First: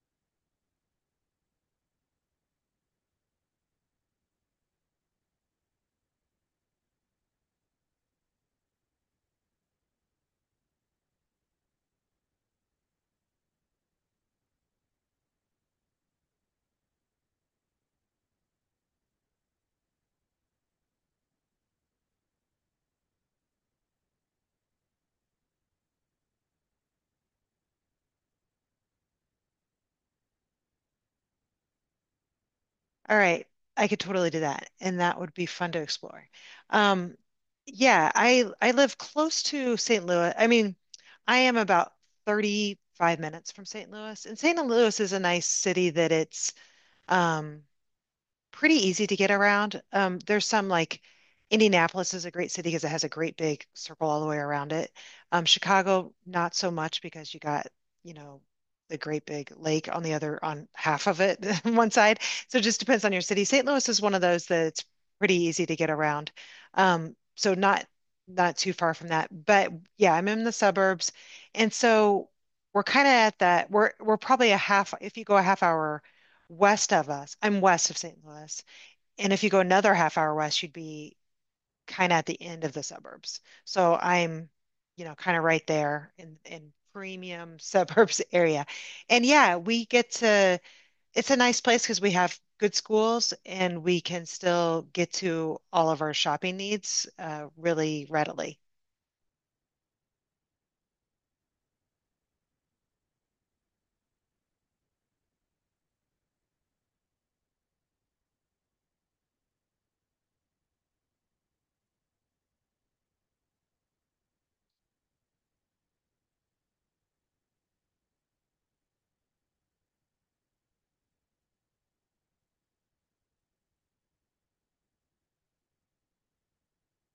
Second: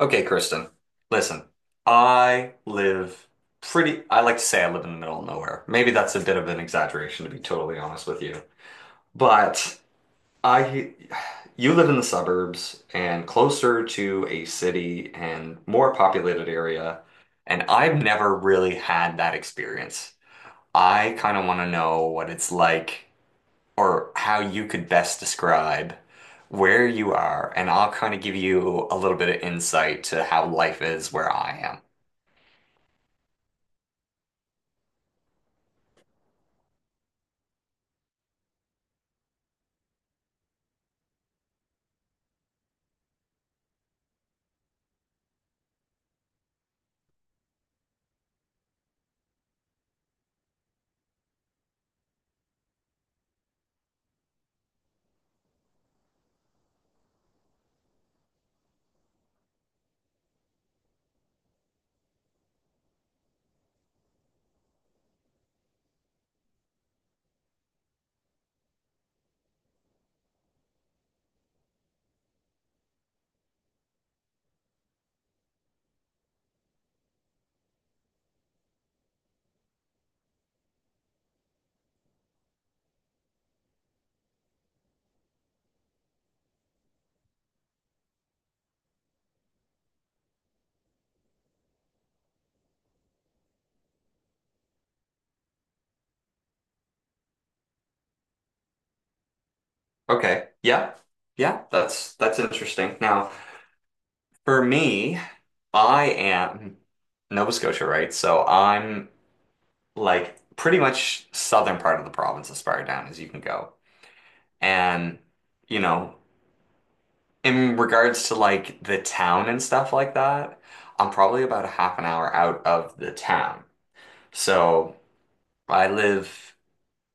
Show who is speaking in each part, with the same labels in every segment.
Speaker 1: Okay, Kristen, listen, I live I like to say I live in the middle of nowhere. Maybe that's a bit of an exaggeration, to be totally honest with you. But I, you live in the suburbs and closer to a city and more populated area. And I've never really had that experience. I kind of want to know what it's like or how you could best describe where you are, and I'll kind of give you a little bit of insight to how life is where I am.
Speaker 2: All right, I could totally do that, and that would be fun to explore. Um, yeah, I live close to St. Louis. I mean, I am about 35 minutes from St. Louis, and St. Louis is a nice city that it's um, pretty easy to get around. There's some like Indianapolis is a great city because it has a great big circle all the way around it. Chicago, not so much because you got, you know, the great big lake on on half of it, one side. So it just depends on your city. St. Louis is one of those that it's pretty easy to get around. So not too far from that. But yeah, I'm in the suburbs. And so we're kind of at that. We're probably if you go a half hour west of us. I'm west of St. Louis. And if you go another half hour west, you'd be kind of at the end of the suburbs. So I'm, kind of right there in premium suburbs area. And yeah, we get to it's a nice place because we have good schools and we can still get to all of our shopping needs, really readily.
Speaker 1: Okay. Yeah. Yeah, that's interesting. Now, for me, I am Nova Scotia, right? So I'm like pretty much southern part of the province as far down as you can go. And you know, in regards to like the town and stuff like that, I'm probably about a half an hour out of the town. So I live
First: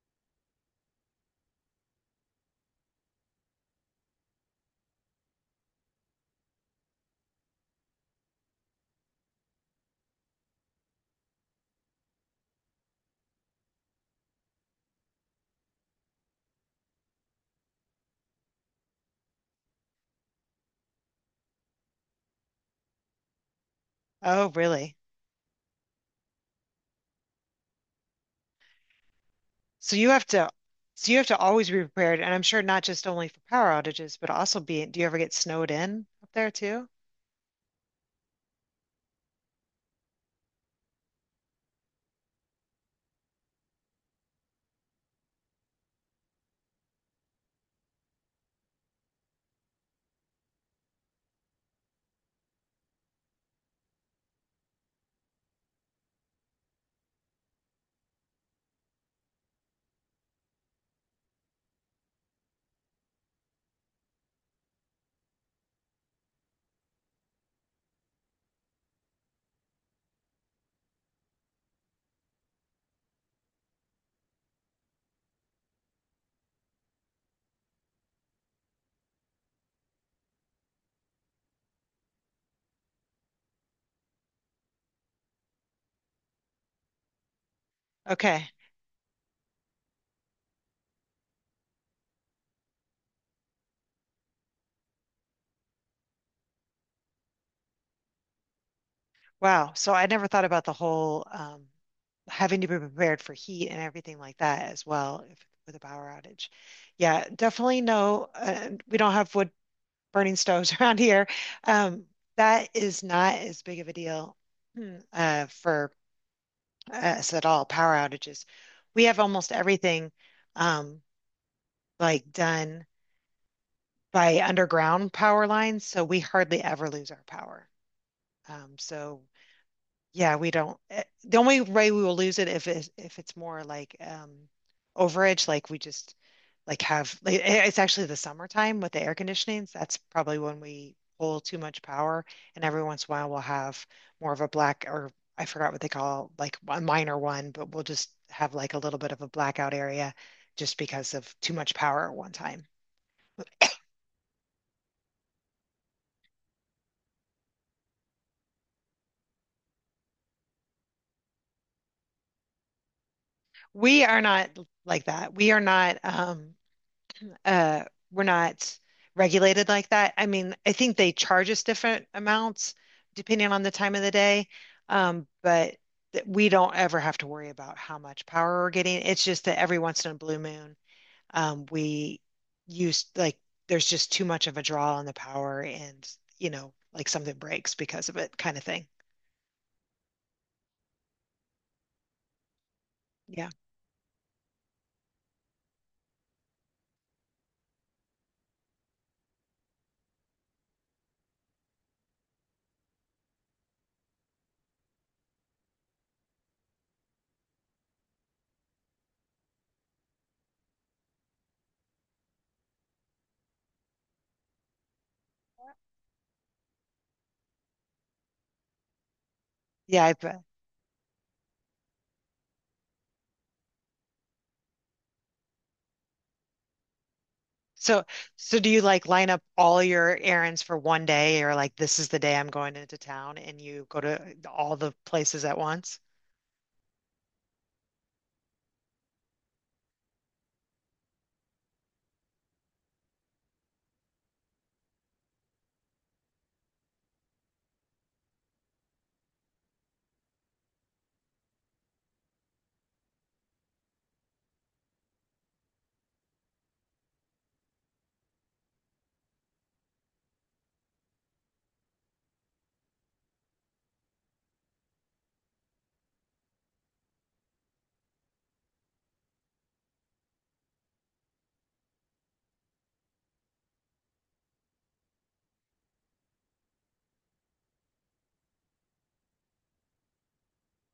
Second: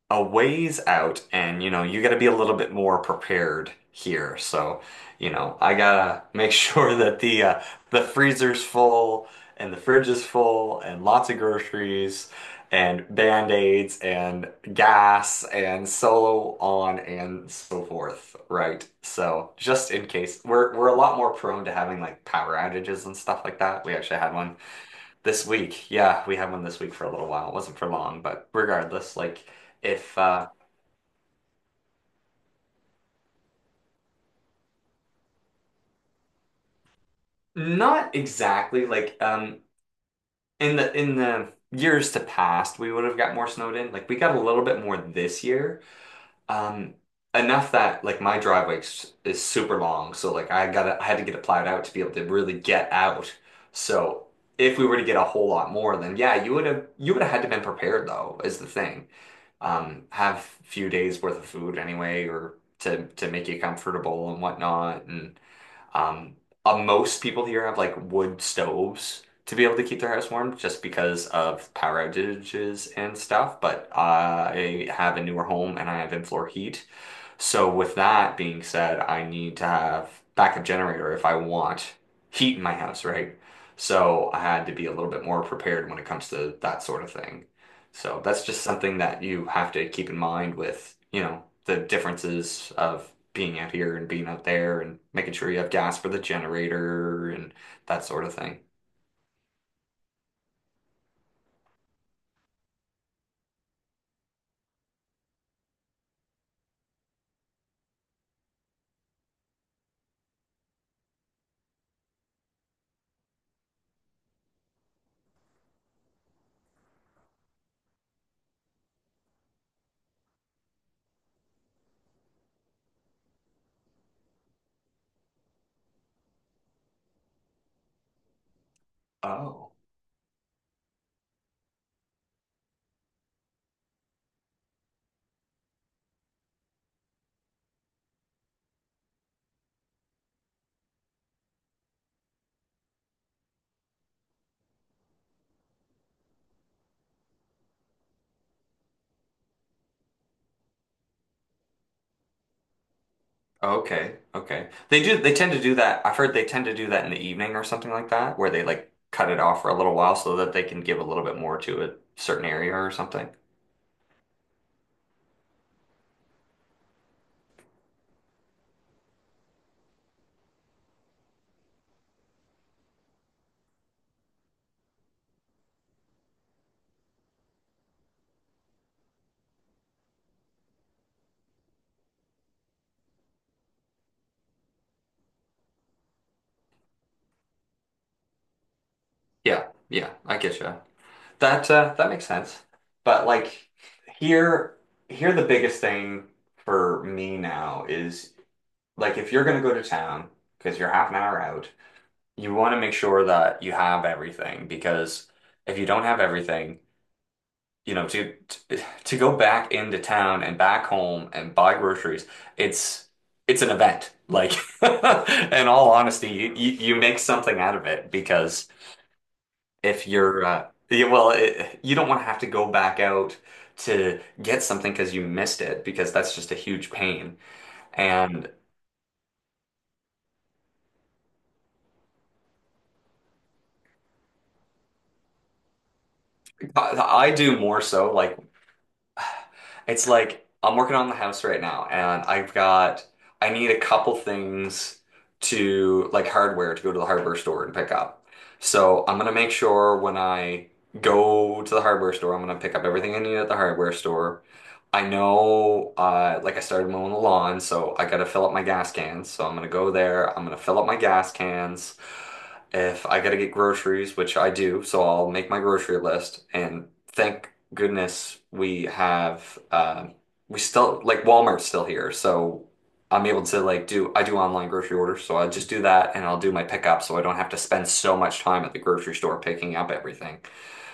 Speaker 1: a ways out and you know, you gotta be a little bit more prepared here. So, you know, I gotta make sure that the freezer's full and the fridge is full and lots of groceries and band-aids and gas and solo on and so forth, right? So, just in case we're a lot more prone to having like power outages and stuff like that. We actually had
Speaker 2: Oh,
Speaker 1: one
Speaker 2: really?
Speaker 1: this week, yeah, we had one this week for a little while. It wasn't for long, but regardless, like
Speaker 2: So you
Speaker 1: if
Speaker 2: have to so you have to always be prepared, and I'm sure not just only for power outages, but also do you ever get snowed in up there too?
Speaker 1: not exactly like in the years to past, we would have got more snowed in. Like we got a little bit more this year. Um Enough that like my is super long, so like I had to get it plowed out to be able to really get out. So if we were to get a whole lot more, then yeah, you would have had to been prepared though, is the thing. Um, have few days worth of food anyway, or to make you comfortable and whatnot. And um, most people here have like wood stoves to be able to keep their house warm, just because of power outages and stuff. But I have a newer home and I have in-floor heat, so with that being said, I need to have backup generator if I want heat in my house, right? So I had to be a little bit more prepared when it comes to that sort of thing. So that's
Speaker 2: Okay.
Speaker 1: just something that you have to keep in mind with, you know, the differences of being out here and being out there and making sure you have gas for the generator and that sort of thing.
Speaker 2: Wow. So I never thought about the whole having to be prepared for heat and everything like that as well if, with a power outage. Yeah, definitely no. We don't have wood burning stoves around here. Um, that is not as big of a deal, for us at all, power outages. We have almost everything um, like done by underground power lines, so we hardly ever lose our power. Um, so
Speaker 1: Oh.
Speaker 2: Yeah, we don't. The only way we will lose it if it's more like overage, like we just like have like, it's actually the summertime with the air conditionings. That's probably when we pull too much power, and every once in a while we'll have more of a black or I forgot what they call like a minor one, but we'll just have like a little bit of a blackout area just because of too much power at one time.
Speaker 1: Okay, okay. They do, they tend to do that. I've heard they tend to do that in the evening or something like that, where they like cut it off for a little while so that they can give a little bit more to a certain area or something.
Speaker 2: We are not like that. We are not. Uh we're not regulated like that. I mean, I think they charge us different amounts depending on the time of the day. But we don't ever have to worry about how much power we're getting. It's just that every once in a blue moon, we use like there's just too much of a draw on the power and, like something breaks because of it kind of thing.
Speaker 1: Yeah, yeah, I get you. That that makes sense. But
Speaker 2: Yeah.
Speaker 1: like here, here the biggest thing for me now is like if you're gonna go to town because you're half an hour out, you want to make sure that you have everything because if you don't have everything you know, to go back into town and back home and buy groceries, it's it's an event. Like, in all honesty, you make something out of it because
Speaker 2: Yeah,
Speaker 1: if
Speaker 2: I've
Speaker 1: you're yeah, well, it, you don't want to have to go back out to get something because you missed it because that's just a huge pain.
Speaker 2: so,
Speaker 1: And
Speaker 2: do you like line up all your errands for one day or like this is the day I'm going into town and you go to all the places at once?
Speaker 1: I I do more so like it's like I'm working on the house right now, and I need a couple things to like hardware to go to the hardware store and pick up. So I'm gonna make sure when I go to the hardware store, I'm gonna pick up everything I need at the hardware store. I know, like I started mowing the lawn, so I gotta fill up my gas cans. So I'm gonna go there. I'm gonna fill up my gas cans. If I gotta get groceries, which I do, so I'll make my grocery list. And thank goodness we have, we still like Walmart's still here, so I'm able to like do I do online grocery orders, so I just do that and I'll do my pickup, so I don't have to spend so much time at the grocery store picking up everything.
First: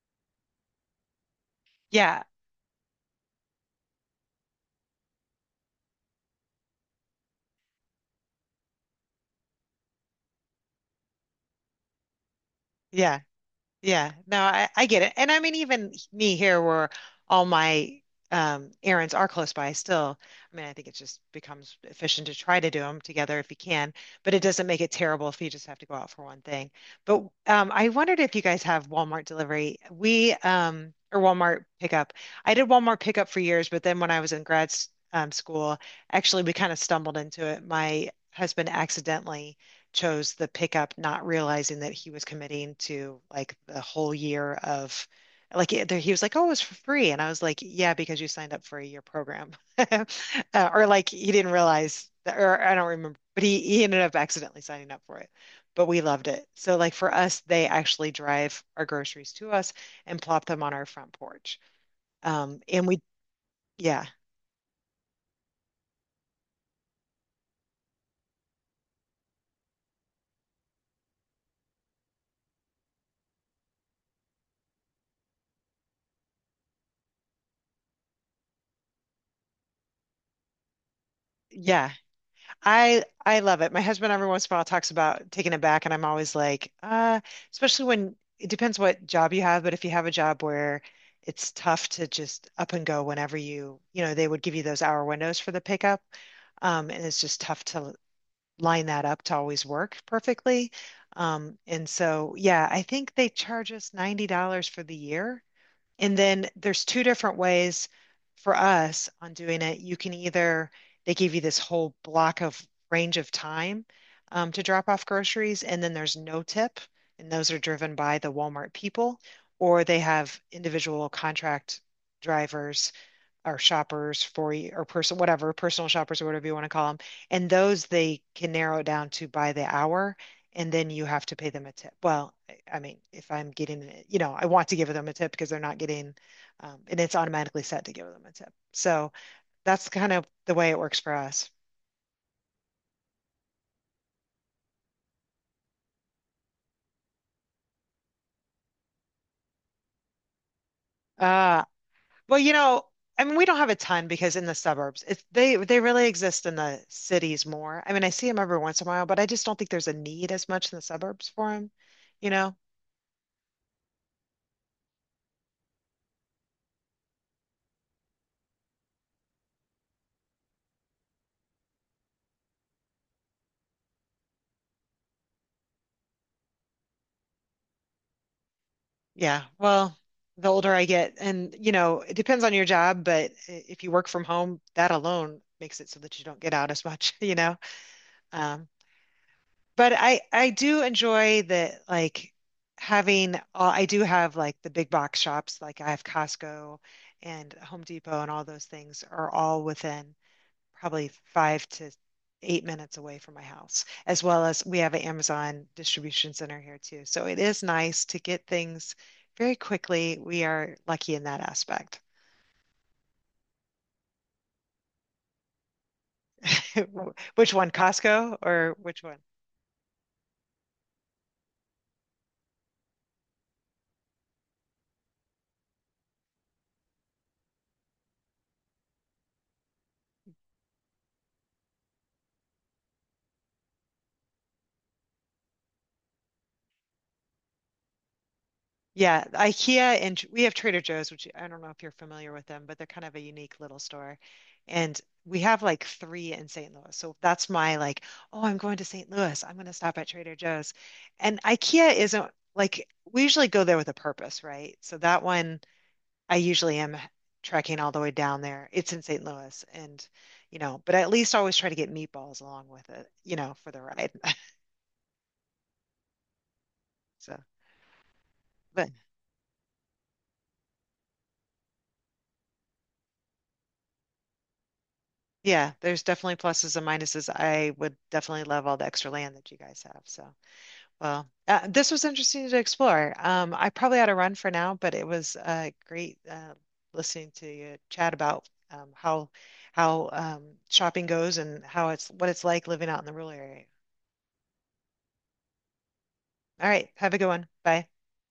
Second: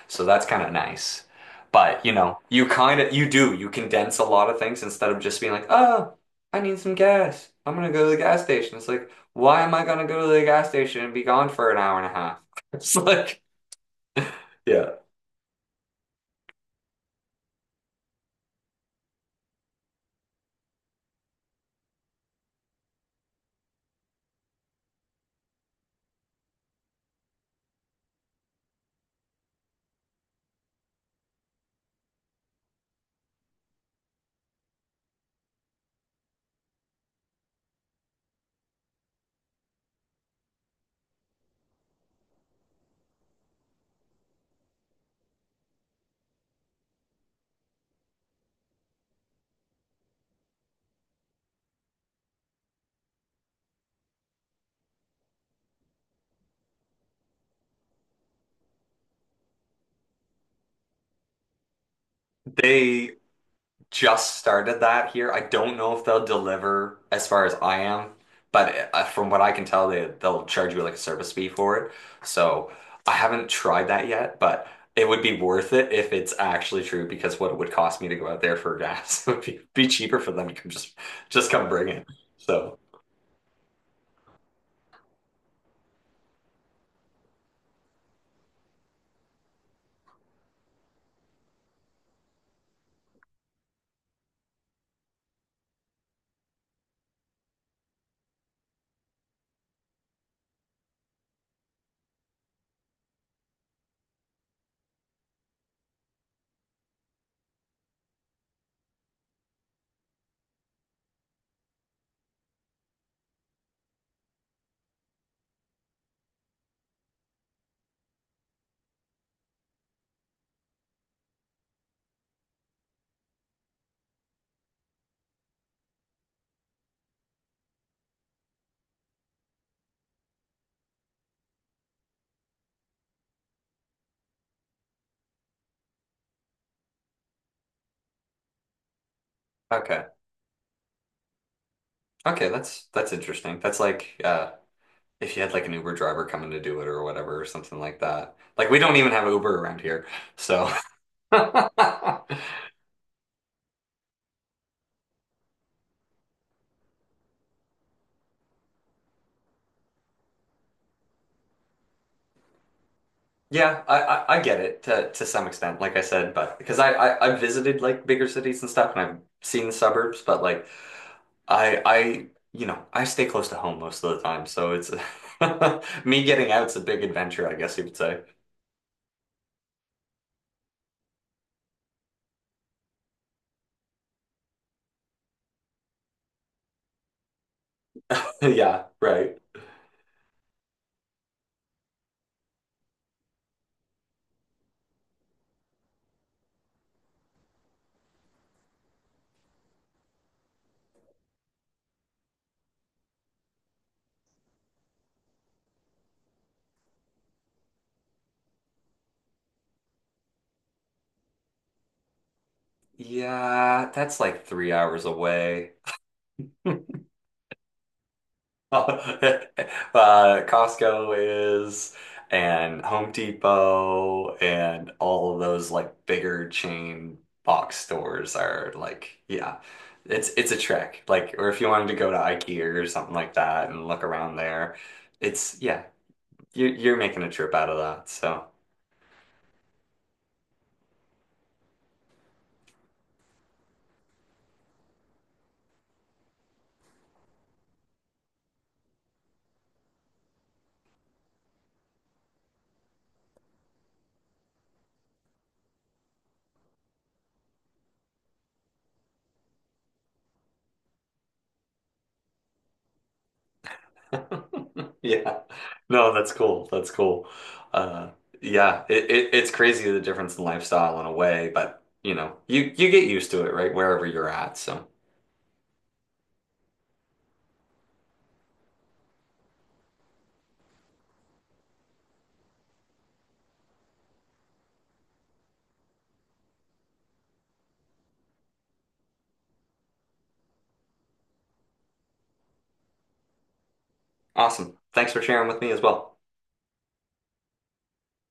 Speaker 1: So that's kind of nice. But, you
Speaker 2: Yeah.
Speaker 1: know, you do, you condense a lot of things instead of just being like, oh, I need some gas. I'm gonna go to the gas station. It's like, why am I gonna go to the gas station and be gone for an hour and a half? It's
Speaker 2: Yeah.
Speaker 1: like,
Speaker 2: Yeah, no, I
Speaker 1: yeah,
Speaker 2: get it. And I mean, even me here, where all my errands are close by still, I mean, I think it just becomes efficient to try to do them together if you can, but it doesn't make it terrible if you just have to go out for one thing. But I wondered if you guys have Walmart delivery. Or Walmart pickup. I did Walmart pickup for years, but then when I was in grad school, actually, we kind of stumbled into it. My husband accidentally chose the pickup, not realizing that he was committing to like the whole year of like it, he was like, "Oh, it was for free," and I was like, "Yeah, because you signed up for a year program," uh, or like he didn't realize, that, or I don't remember, but he ended up accidentally signing up for it. But we loved it. So like for us, they actually drive our groceries to us and plop them on our front porch. Um, and we,
Speaker 1: they
Speaker 2: yeah,
Speaker 1: just started that here. I don't know if they'll deliver as far as I am, but from what I can tell, they'll charge you like a service fee for it. So I haven't tried that yet, but it would be worth it if it's actually true because what it would cost me to go out there for gas would be cheaper for them to come just come bring
Speaker 2: yeah.
Speaker 1: it. So
Speaker 2: I love it. My husband every once in a while talks about taking it back, and I'm always like, especially when it depends what job you have, but if you have a job where it's tough to just up and go whenever they would give you those hour windows for the pickup, and it's just tough to line that up to always work perfectly. And so, yeah, I think they charge us $90 for the year. And then there's two different ways for us on doing it. They give you this whole block of range of time to drop off groceries, and then there's no tip, and those are driven by the Walmart people, or they have individual contract drivers or shoppers for you or person whatever personal shoppers or whatever you want to call them. And those they can narrow it down to by the hour, and then you have to pay them a tip. Well, I mean, if I'm getting it, I want to give them a tip because they're not getting, and it's automatically set to give them a tip, so that's
Speaker 1: okay,
Speaker 2: kind of the way it works for us
Speaker 1: okay, that's interesting. That's like if you had like an Uber driver coming to do it or whatever or something like that. Like we don't even have Uber around here, so.
Speaker 2: uh well, I mean we don't have a ton because in the suburbs it's they really exist in the cities more. I mean, I see them every once in a while, but I just don't think there's a need as much in the suburbs for them you know
Speaker 1: Yeah, I get it to some extent, like I said, but because I've visited like bigger cities and stuff and I've seen the suburbs, but like I, I, you know, I stay close to home most of the time. So it's me getting out's a big adventure, I guess you could say.
Speaker 2: Yeah. Well, the older I get, and it depends on your job, but if you work from home, that alone makes it so that you don't get out as much, Um,
Speaker 1: Yeah, right.
Speaker 2: but I do enjoy the like I do have like the big box shops, like I have Costco and Home Depot and all those things are all within probably 5 to 8 minutes away from my house, as well as we have an Amazon distribution center here too. So it is nice to get things very quickly. We are lucky in that aspect.
Speaker 1: Yeah, that's like 3 hours away.
Speaker 2: Which one, Costco or which one?
Speaker 1: Costco is, and Home Depot, and all of those like bigger chain box stores are like, yeah, it's a trek. Like, or if you wanted to go to IKEA or something like that and look around there, it's yeah, you're making a trip out of that. So
Speaker 2: Yeah, IKEA and we have Trader Joe's, which I don't know if you're familiar with them, but they're kind of a unique little store. And we have like three in St. Louis. So that's my like, oh, I'm going to St. Louis. I'm going to stop at Trader Joe's. And IKEA isn't like we usually go there with a purpose, right? So that one I usually am trekking all the way down there. It's in St. Louis, and but I at least always try to get meatballs along with it, for the ride.
Speaker 1: yeah, no, that's cool. That's cool.
Speaker 2: So,
Speaker 1: Uh, yeah,
Speaker 2: but
Speaker 1: it's crazy the difference in lifestyle in a way, but you know, you get used to it, right? Wherever you're at, so.
Speaker 2: yeah, there's definitely pluses and minuses. I would definitely love all the extra land that you guys have. So, well, this was interesting to explore. I probably ought to run for now, but it was great listening to you chat about how shopping goes and how it's what it's like living out in the rural area.
Speaker 1: Awesome. Thanks for sharing with me as well.
Speaker 2: All right, have a good one. Bye.